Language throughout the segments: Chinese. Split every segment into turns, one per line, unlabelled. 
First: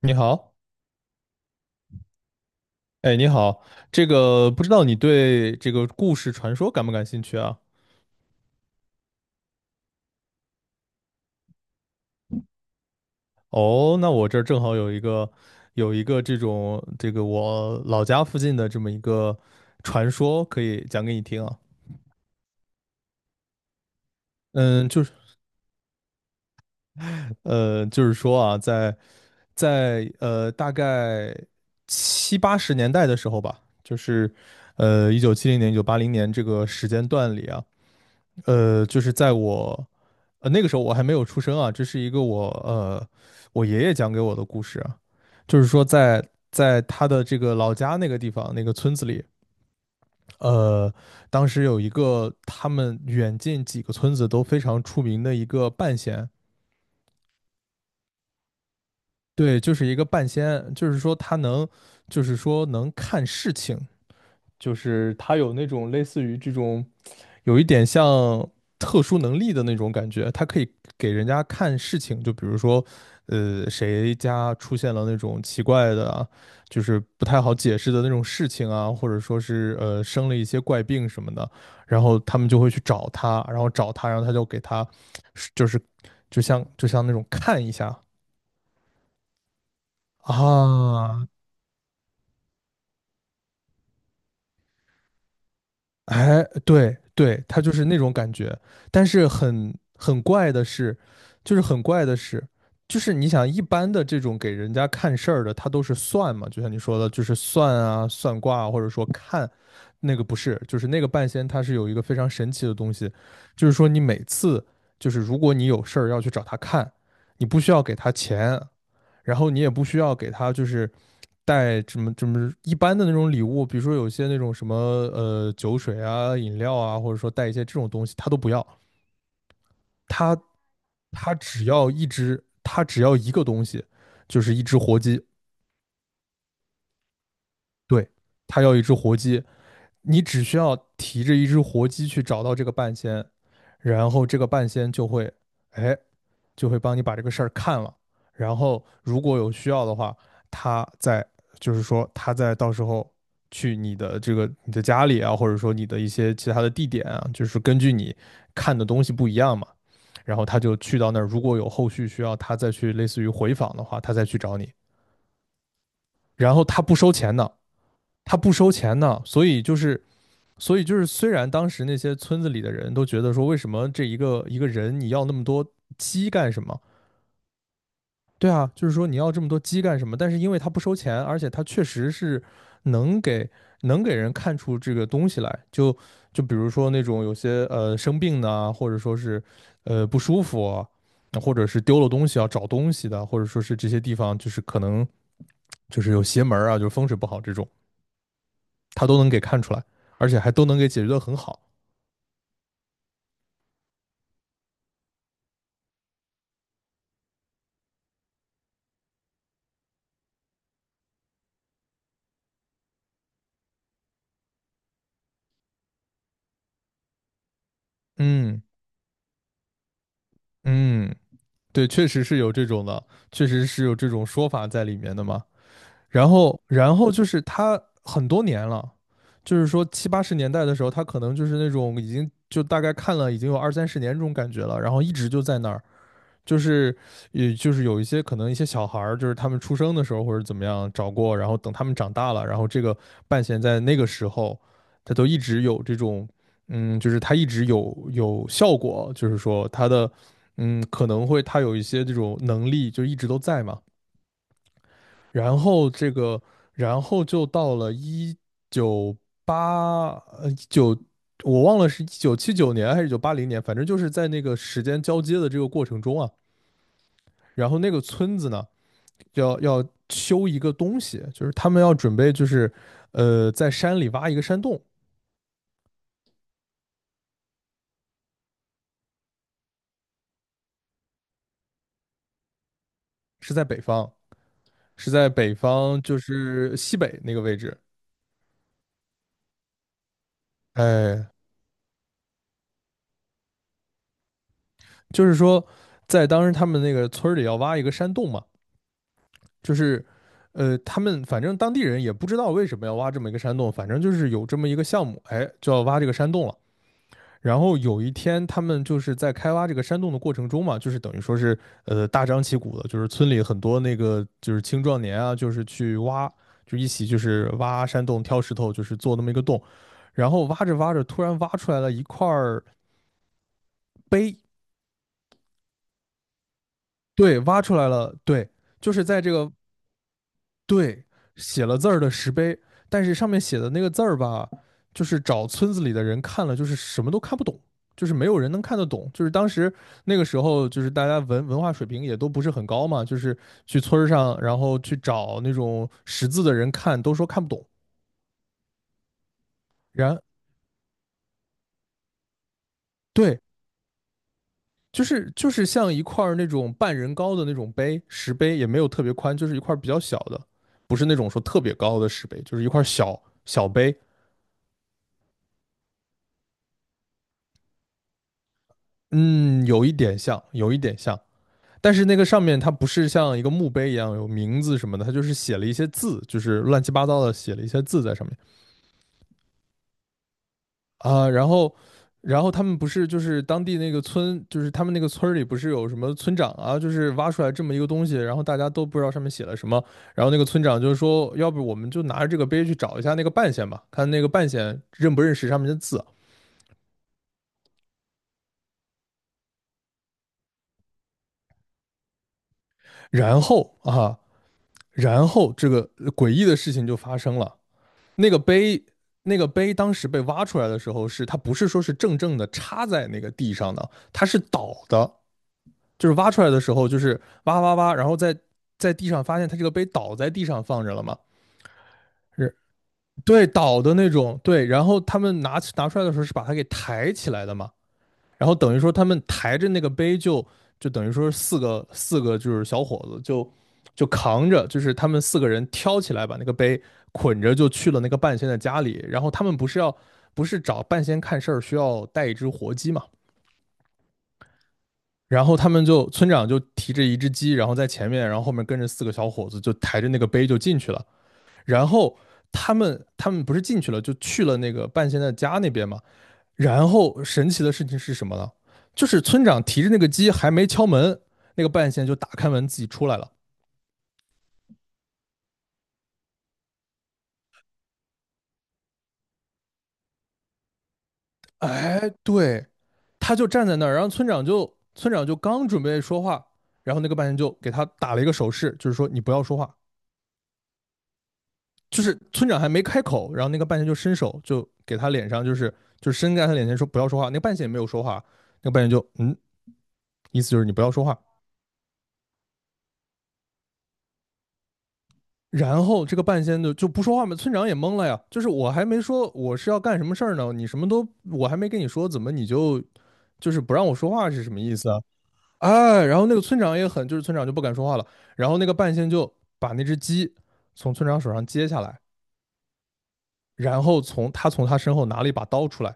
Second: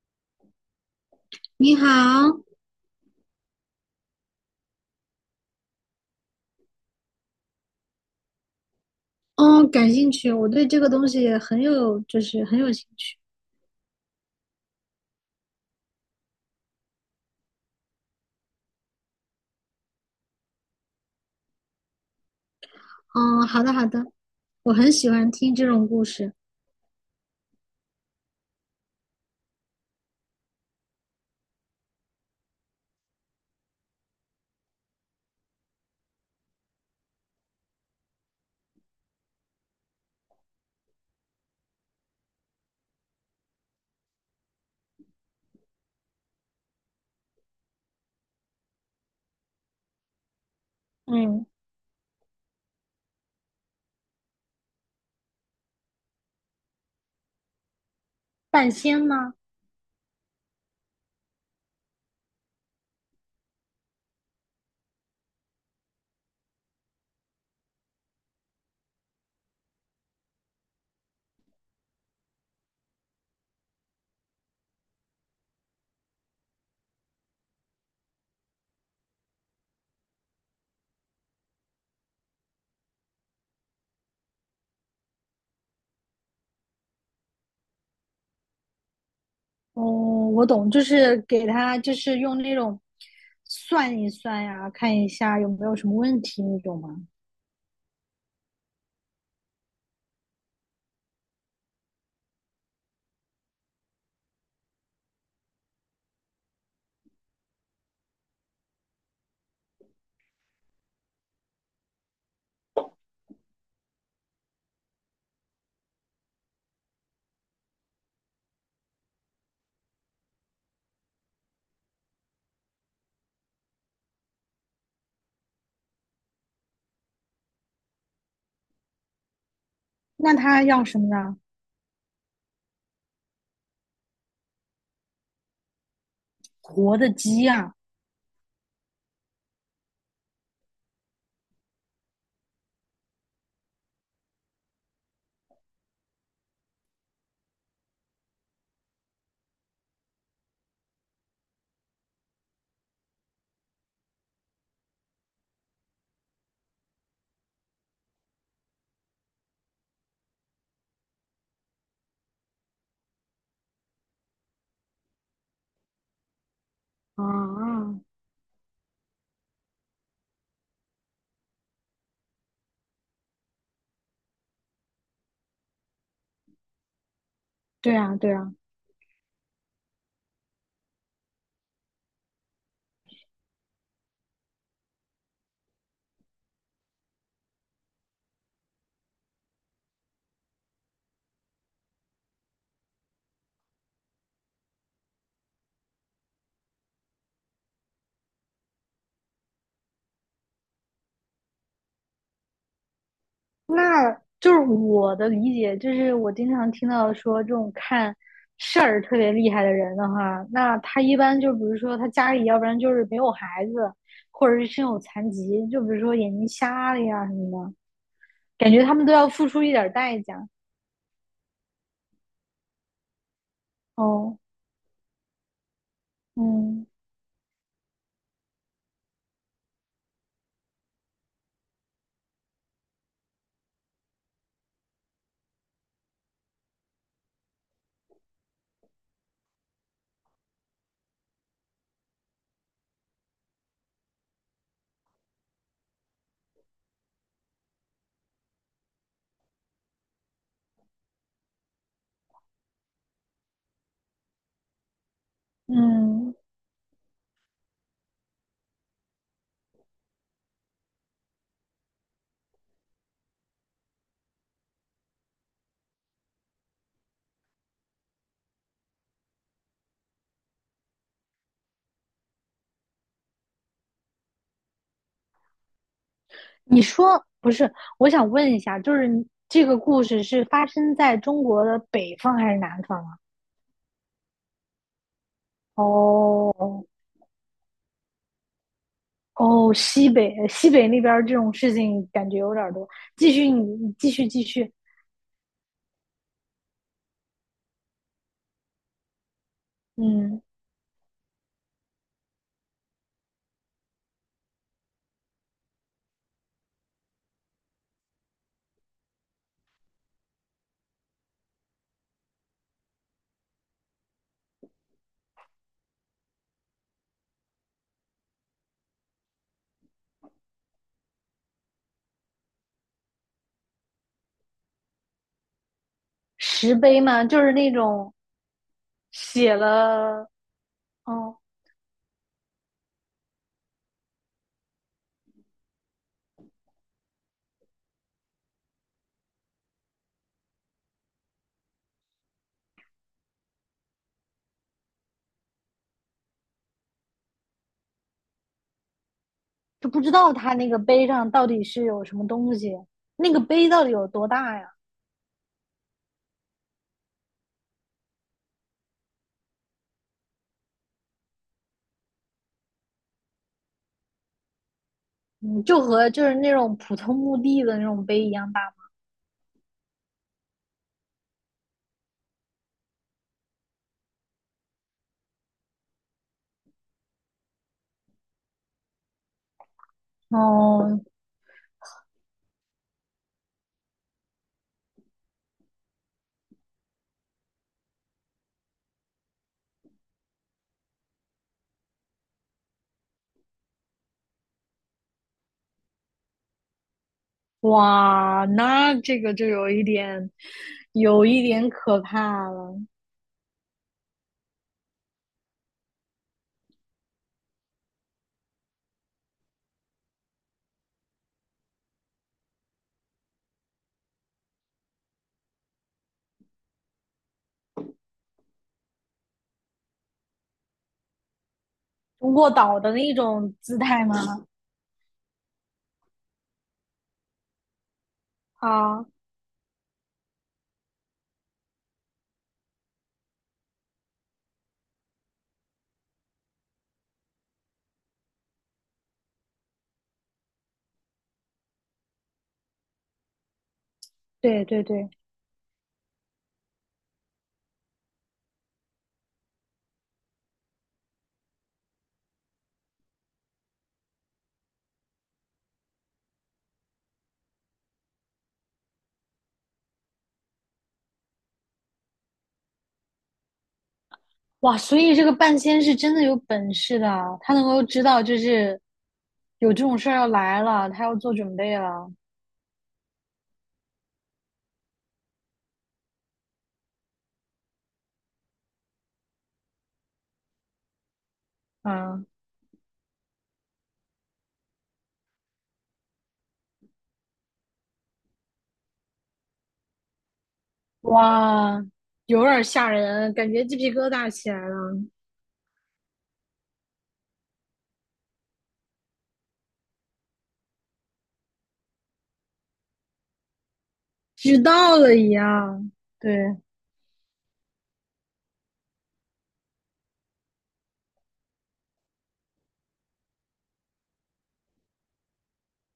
你好。
你好。
哎，你好。这个不知道你对这个故事传说感不感兴趣啊？
哦，感兴趣，我对这个东西也很有，很有兴趣。
哦，那我这儿正好有一个这种这个我老家附近的这么一个传说可以讲给你听啊。
嗯，好的好的，我
嗯，
很
就
喜
是
欢听这种故事。
就是说啊，在大概七八十年代的时候吧，就是1970年、一九八零年这个时间段里啊。就是在我那个时候我还没有出生啊，这是一个我我爷爷讲给我的故事啊。就是说在他的这个老家那个地方那个村子里，呃，当
嗯，
时有一个他们远近几个村子都非常出名的一个半仙。
半仙吗？
对，就是一个半仙，就是说他能，就是说能看事情，就是他有那种类似于这种。有一点像特殊能力的那种感觉，他可以给人家看事情。就比如说，谁家出现了那种奇怪的啊就是不太好解释的那种事情啊，或者说是生了一些怪病什么的。然后他们就会去找他，然后他就给他就是就像那种看一下
哦，我懂，就是
啊。
给他，就是用那种算一算呀，看一下有没有什么问
哎，
题那种
对
吗？
对，他就是那种感觉。但是很怪的是，就是很怪的是，就是你想一般的这种给人家看事儿的，他都是算嘛。就像你说的，就是算啊、算卦啊或者说看那个不是，就是那个半仙，他是有一个非常神奇的东西。就是说你每次就是如果你有事儿要去找他看，你不需要给他钱，然后你也不需要给他就是带什么什么一般的那种礼物。比如说有些那种什么酒水啊、饮料啊，或者说带一些这种东西，他都不要。
那
他
他要什么
他
呢？
只要一只，他只要一个东西，就是一只活鸡。
活的鸡呀？
对，他要一只活鸡。你只需要提着一只活鸡去找到这个半仙，然后这个半仙就会哎就会帮你把这个事儿看了。然后如果有需要的话，他在就是说他在到时候去你的你的家里啊，或者说你的一些其他的地点啊，就是根据你看的东西不一样嘛。然后他就去到那儿，如果有后续需要他再去类似于回访的话，他再去找你，然后他不收钱的。
啊，
他不收钱的，所以就是。所以就是，虽然当时那些村子里的人都觉得说，为什么这一个一个人你要那么多鸡干什么？
对啊对
对
啊，
啊，就是说你要这么多鸡干什么？但是因为它不收钱，而且它确实是能给能给人看出这个东西来。就就比如说那种有些生病的啊或者说是不舒服啊或者是丢了东西要找东西的，或者说是这些地方就是可能就是有邪门儿啊，就是风水不好这种，它都能给看出来，而且还都能给解决得很好。
那就是我的理解，就是我经常听到说这种看事儿特别厉害的人的话，那他一般就比如说他家里要不然就是没有孩子，或者是身有残疾，就比如说眼睛瞎了呀什么的，
嗯。
感觉他们都要付出一点代价。
嗯，对，确实是有这种的，确实是有这种
哦，
说法在里面的嘛。然后，
嗯
然后就是他很多年了。就是说七八十年代的时候，他可能就是那种已经就大概看了已经有二三十年这种感觉了，然后一直就在那儿。就是也就是有一些可能一些小孩儿，就是他们出生的时候或者怎么样找过，然后等他们长大了，然后这个半弦在那个时候，他都一直有这种，嗯，就是他一直有效果。就是说他的，嗯，可能会他有一些这种能力就一直都在嘛。然后这
嗯，
个，然后就到了一九八呃一九，我忘了是1979年还是一九八零年，反正就是在那个时间交接的这个过程中啊。然后那个村子呢要修一个东西。就是他们要准备就是在山里挖一个山洞。
你说不是？我想问一下，就是你这个故事是发生在中国的北方还是南方啊？
是在北方，是在北方就是
哦，
西北那个位置。
哦，西北，西北那边儿
哎，
这种事情感觉有点儿多。继续你继续，继续。
就是说在当时他们那个村儿里要挖一个山洞嘛。就是
嗯，
他们反正当地人也不知道为什么要挖这么一个山洞，反正就是有这么一个项目。哎，就要挖这个山洞了。然后有一天，他们就是在开挖这个山洞的过程中嘛。就是等于说是大张旗鼓的，就是村里很多那个就是青壮年啊，就是去挖，就一起就是挖山洞、挑石头，就是做那么一个洞。然后挖着挖着，突然挖出来了一块儿碑。
石碑嘛，
对，
就是
挖
那
出来
种
了，对，就是在这个
写了，
对，
哦，
写了字儿的石碑。但是上面写的那个字儿吧，就是找村子里的人看了，就是什么都看不懂，就是没有人能看得懂。就是当时那个时候，就是大家文化水平也都不是很高嘛，就是去村儿上，然后去找那种识字的人看，都说看不懂。
就不知
然
道他那个碑上到底是有什么东西，那
对，
个碑到底有多大呀？
就是就是像一块儿那种半人高的那种碑，石碑也没有特别宽，就是一块儿比较小的，不是那种说特别高的石碑，就是一块儿小小碑。
嗯，就和就是那种普通墓地的那种碑一样大
嗯，有一点像，有一点像。但是那个上面它不是像一个墓碑一样有名字什么的，它就是写了一些字，就是乱七八糟的写了一些字在上面
吗。哦，
啊。然后他们不是就是当地那个村，就是他们那个村里不是有什么村长啊，就是挖出来这么一个东西，然后大家都不知道上面写了什么。然后那个村长就是说，要不我们就拿着这个碑去找一下那个半仙吧，看那个半仙认不认识上面的字。
哇，那这个就有一点，有一点可怕了。
然后啊，然后这个诡异的事情就发生了。那个碑，那个碑当时被挖出来的时候是，它不是说是正正的插在那个地上的，它是倒的。就是挖出来的时候就是挖挖挖，然后在地上发现它这个碑倒在地上放着了嘛。
卧
是
倒的那
对
种姿
倒的
态
那
吗？
种，对，然后他们拿出来的时候是把它给抬起来的嘛。然后等于说他
啊，
们抬着那个杯就就等于说四个就是小伙子就就扛着。就是他们四个人挑起来把那个杯捆着就去了那个半仙的家里。然后他们不是要不是找半仙看事儿需要带一只活鸡嘛。
对对对。
然后他们就村长就提着一只鸡，然后在前面，然后后面跟着四个小伙子就抬着那个杯就进去了。然后。他们不是进去了，就去了那个半仙的家那边嘛。然后神奇的事情是什么呢？就是村长提着那个鸡还没敲门，那个半仙就打开门自己出来了。
哇，所以这个半仙是真的有本事的啊，他能够知道就是有这种事儿要来了，他要做准备
哎，
了。
对，他就站在那儿，然后村长就刚准备说话。然后那个半仙就给他打了一个手势，就是说你不要说话。就是
嗯，
村长还没开口，然后那个半仙就伸手就给他脸上，就是就伸在他脸前说不要说话。那个半仙也没有说话，那个半仙就意思就是你不要说话。
哇，有点吓人，感觉鸡皮疙瘩起来了，
然后这个半仙就不说话嘛，村长也懵了呀。就是我还没说我是要干什么事儿呢，你什么都我还没跟你说，怎么你就不让我说话是什么
知
意思
道
啊？
了一样。
哎，然后
对，
那个村长也很，就是村长就不敢说话了。然后那个半仙就把那只鸡从村长手上接下来，然后从他身后拿了一把刀出来，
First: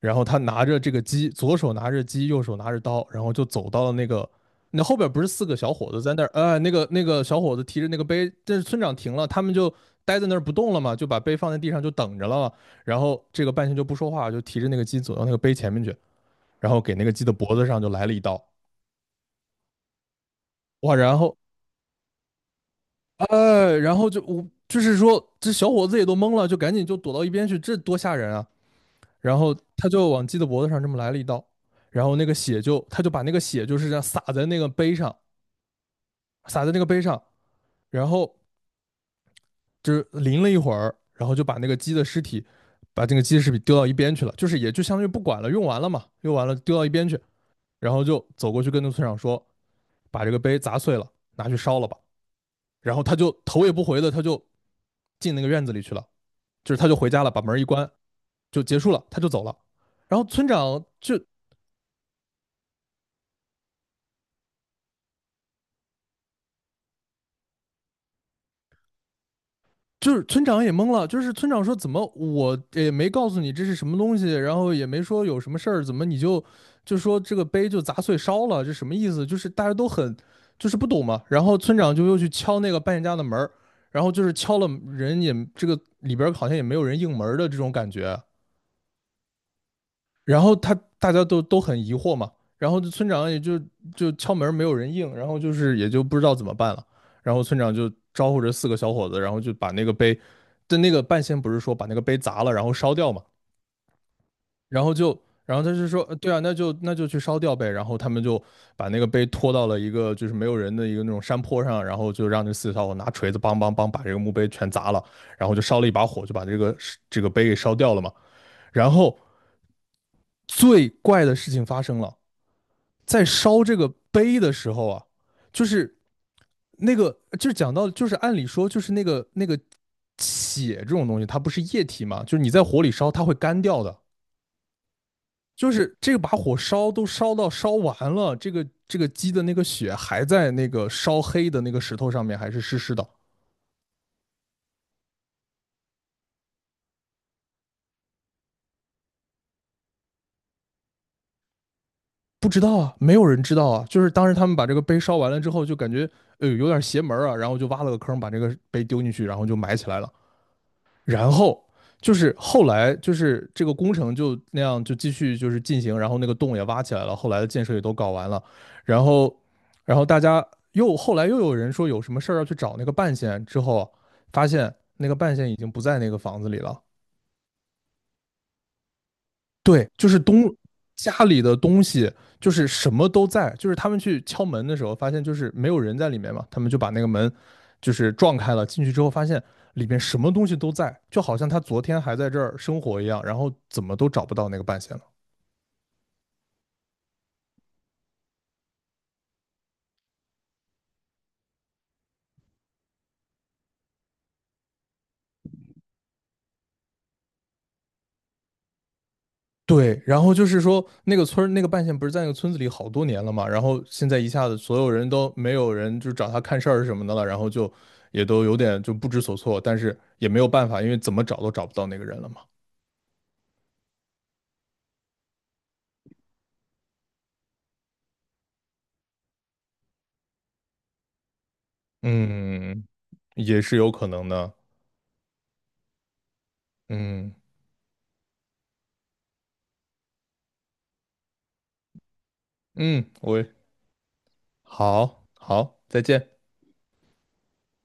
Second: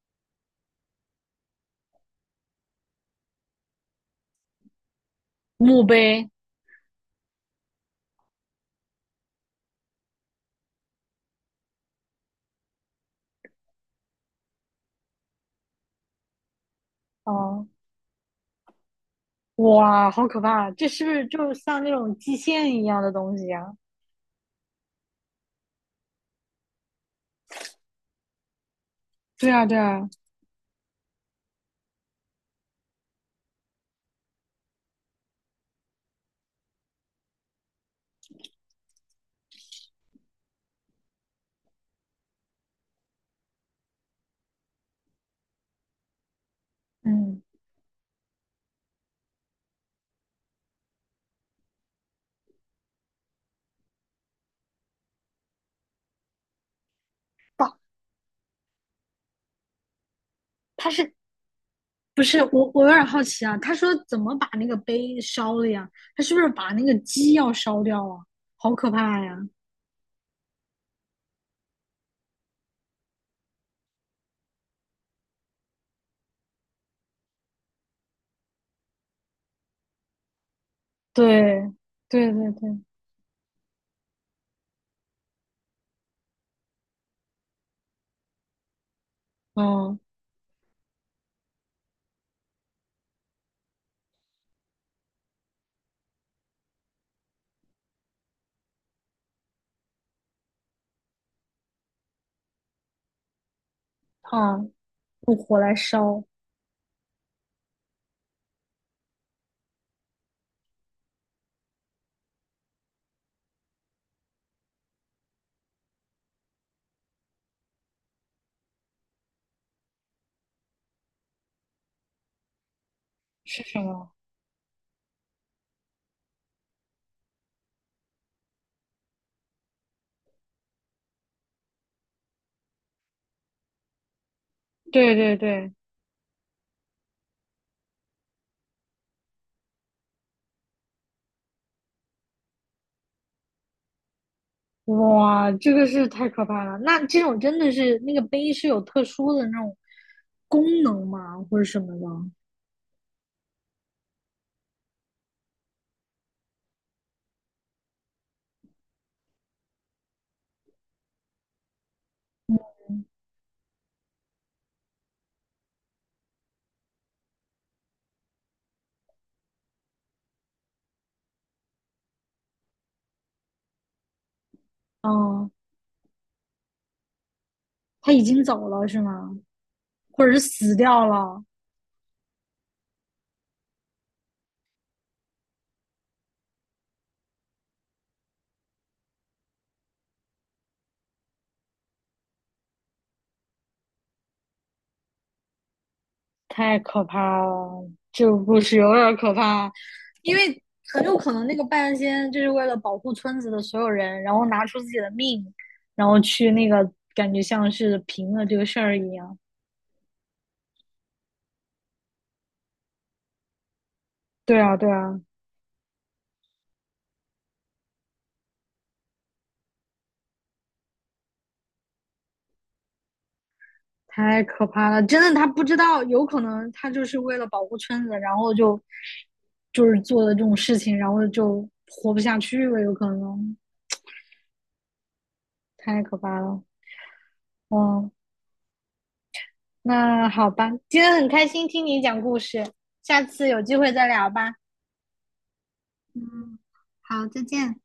然后他拿着这个鸡，左手拿着鸡，右手拿着刀，然后就走到了那个，那后边不是四个小
墓
伙子在那
碑，
儿，那个小伙子提着那个杯，但是村长停了，他们就待在那儿不动了嘛，就把杯放在地上就等着了。然后这个半仙就不说话，就提着那个鸡走到那个杯前面去，然后给那个鸡的脖子
哦，
上就来了一刀。
哇，好可怕啊！这
哇，
是不
然
是
后，
就像那种祭献一样的东西呀？
哎，然后就我就是说这小伙子也都懵了，就赶紧就躲到一边去，这多吓人啊！然
对
后
啊，对
他就
啊，
往鸡的脖子上这么来了一刀，然后那个血就他就把那个血就是这样洒在那个杯上，洒在那个杯上，然后就是淋了一会儿，然后就把那个鸡的尸体，把这个鸡的尸体丢到一边去了，就是也就相当于不管了，用完了嘛，用完了丢到一边去，
嗯，
然后就走过去跟那村长说，把这个杯砸碎了，拿去烧了吧。然后他就头也不回的他就进那个院子里去了，就是他就回家了，把门一
不，
关就结束了，他就走了。然后村长
它
就
是不是我有点好奇啊。他说怎么把那个碑烧了呀？他是不是把那个鸡要烧掉啊？好可怕呀！
就是村长也懵了，就是村长说怎么我也没告诉你这是什么东西，然后也没说有什么事儿，怎么你就就说这个碑就砸碎烧了，这什么意思？就是大家都很就是不懂嘛。然后
对，
村长就又去
对对
敲那个
对，
扮演家的门儿，然后就是敲了人也这个里边儿好像也没有人应门儿的这种感觉，
嗯
然后他大家都很疑惑嘛，然后村长也就就敲门没有人应，然后就是也就不知道怎么办了，然后村长就招呼着四个小伙子，然后就把那个碑，但那个半仙不是说把那个碑砸了然后烧掉嘛，
啊，
然后就
用
然
火
后他
来
就说，
烧
对啊，那就去烧掉呗，然后他们就把那个碑拖到了一个就是没有人的一个那种山坡上，然后就让这四个小伙拿锤子梆梆梆把这个墓碑全砸了，然后就烧了一把火，就把这个碑给烧掉了嘛。然后最怪的事情发生了。在
是
烧这
什
个
么？
碑的时候啊，就是那个就是讲到就是按理说就是那个血这种东西，它不是液体嘛，就是你在火里烧它会干掉的。
对对
就
对，
是这个把火烧都烧到烧完了，这个鸡的那个血还在那个烧黑的那个石头上面，还是湿湿的。
哇，这个是太可怕了。那这种真的是那个碑是有特殊的那种功能吗？或者什么的？
不知道啊，没有人知道啊。就是当时他们把这个碑烧完了之后，就感觉有点邪门啊，然后就挖了个坑，把这个碑丢进去，然后就埋起来了。然后就是后来就是这个工程就那样就继续就是进行，然后那个洞也挖起来了，后来的建设也都搞完了，然后大家又后来又有人说有什么事儿要去找那个半仙，之后啊发现那个半仙
嗯，
已经不在那个房子里了。
他已经走了是吗？
对，就是
或者是
东
死掉
家里
了？
的东西，就是什么都在，就是他们去敲门的时候，发现就是没有人在里面嘛，他们就把那个门就是撞开了，进去之后发现里面什么东西都在，就好像他昨天还在这儿生活一样，然后怎么都找不到那个半仙了。
太可怕了，这个故事有点可怕，因为很有可能那个半仙就是为了保护村子的所有人，然后拿出自己的命，然后去那个感觉像是平了这个事儿一样。
对，然后就是说那个村那个半仙不是在那个村子里好多年了嘛，然后现在一下子
对
所
啊，
有
对
人
啊，
都没有人就找他看事儿什么的了，然后就也都有点就不知所措，但是也没有办法，因为怎么找都找不到那个人了嘛。
太可怕了，真的，他不知道，有可能他就是为了保护村子，然后就是做的这种事情，然后就活不下去了，
嗯，
有可能。
也是有可能的。
太可怕了，
嗯。
嗯。那好吧，今天很开心听你讲故事，
嗯，
下
我
次
也
有机会再聊吧。
好好，再见。
嗯，好，再见。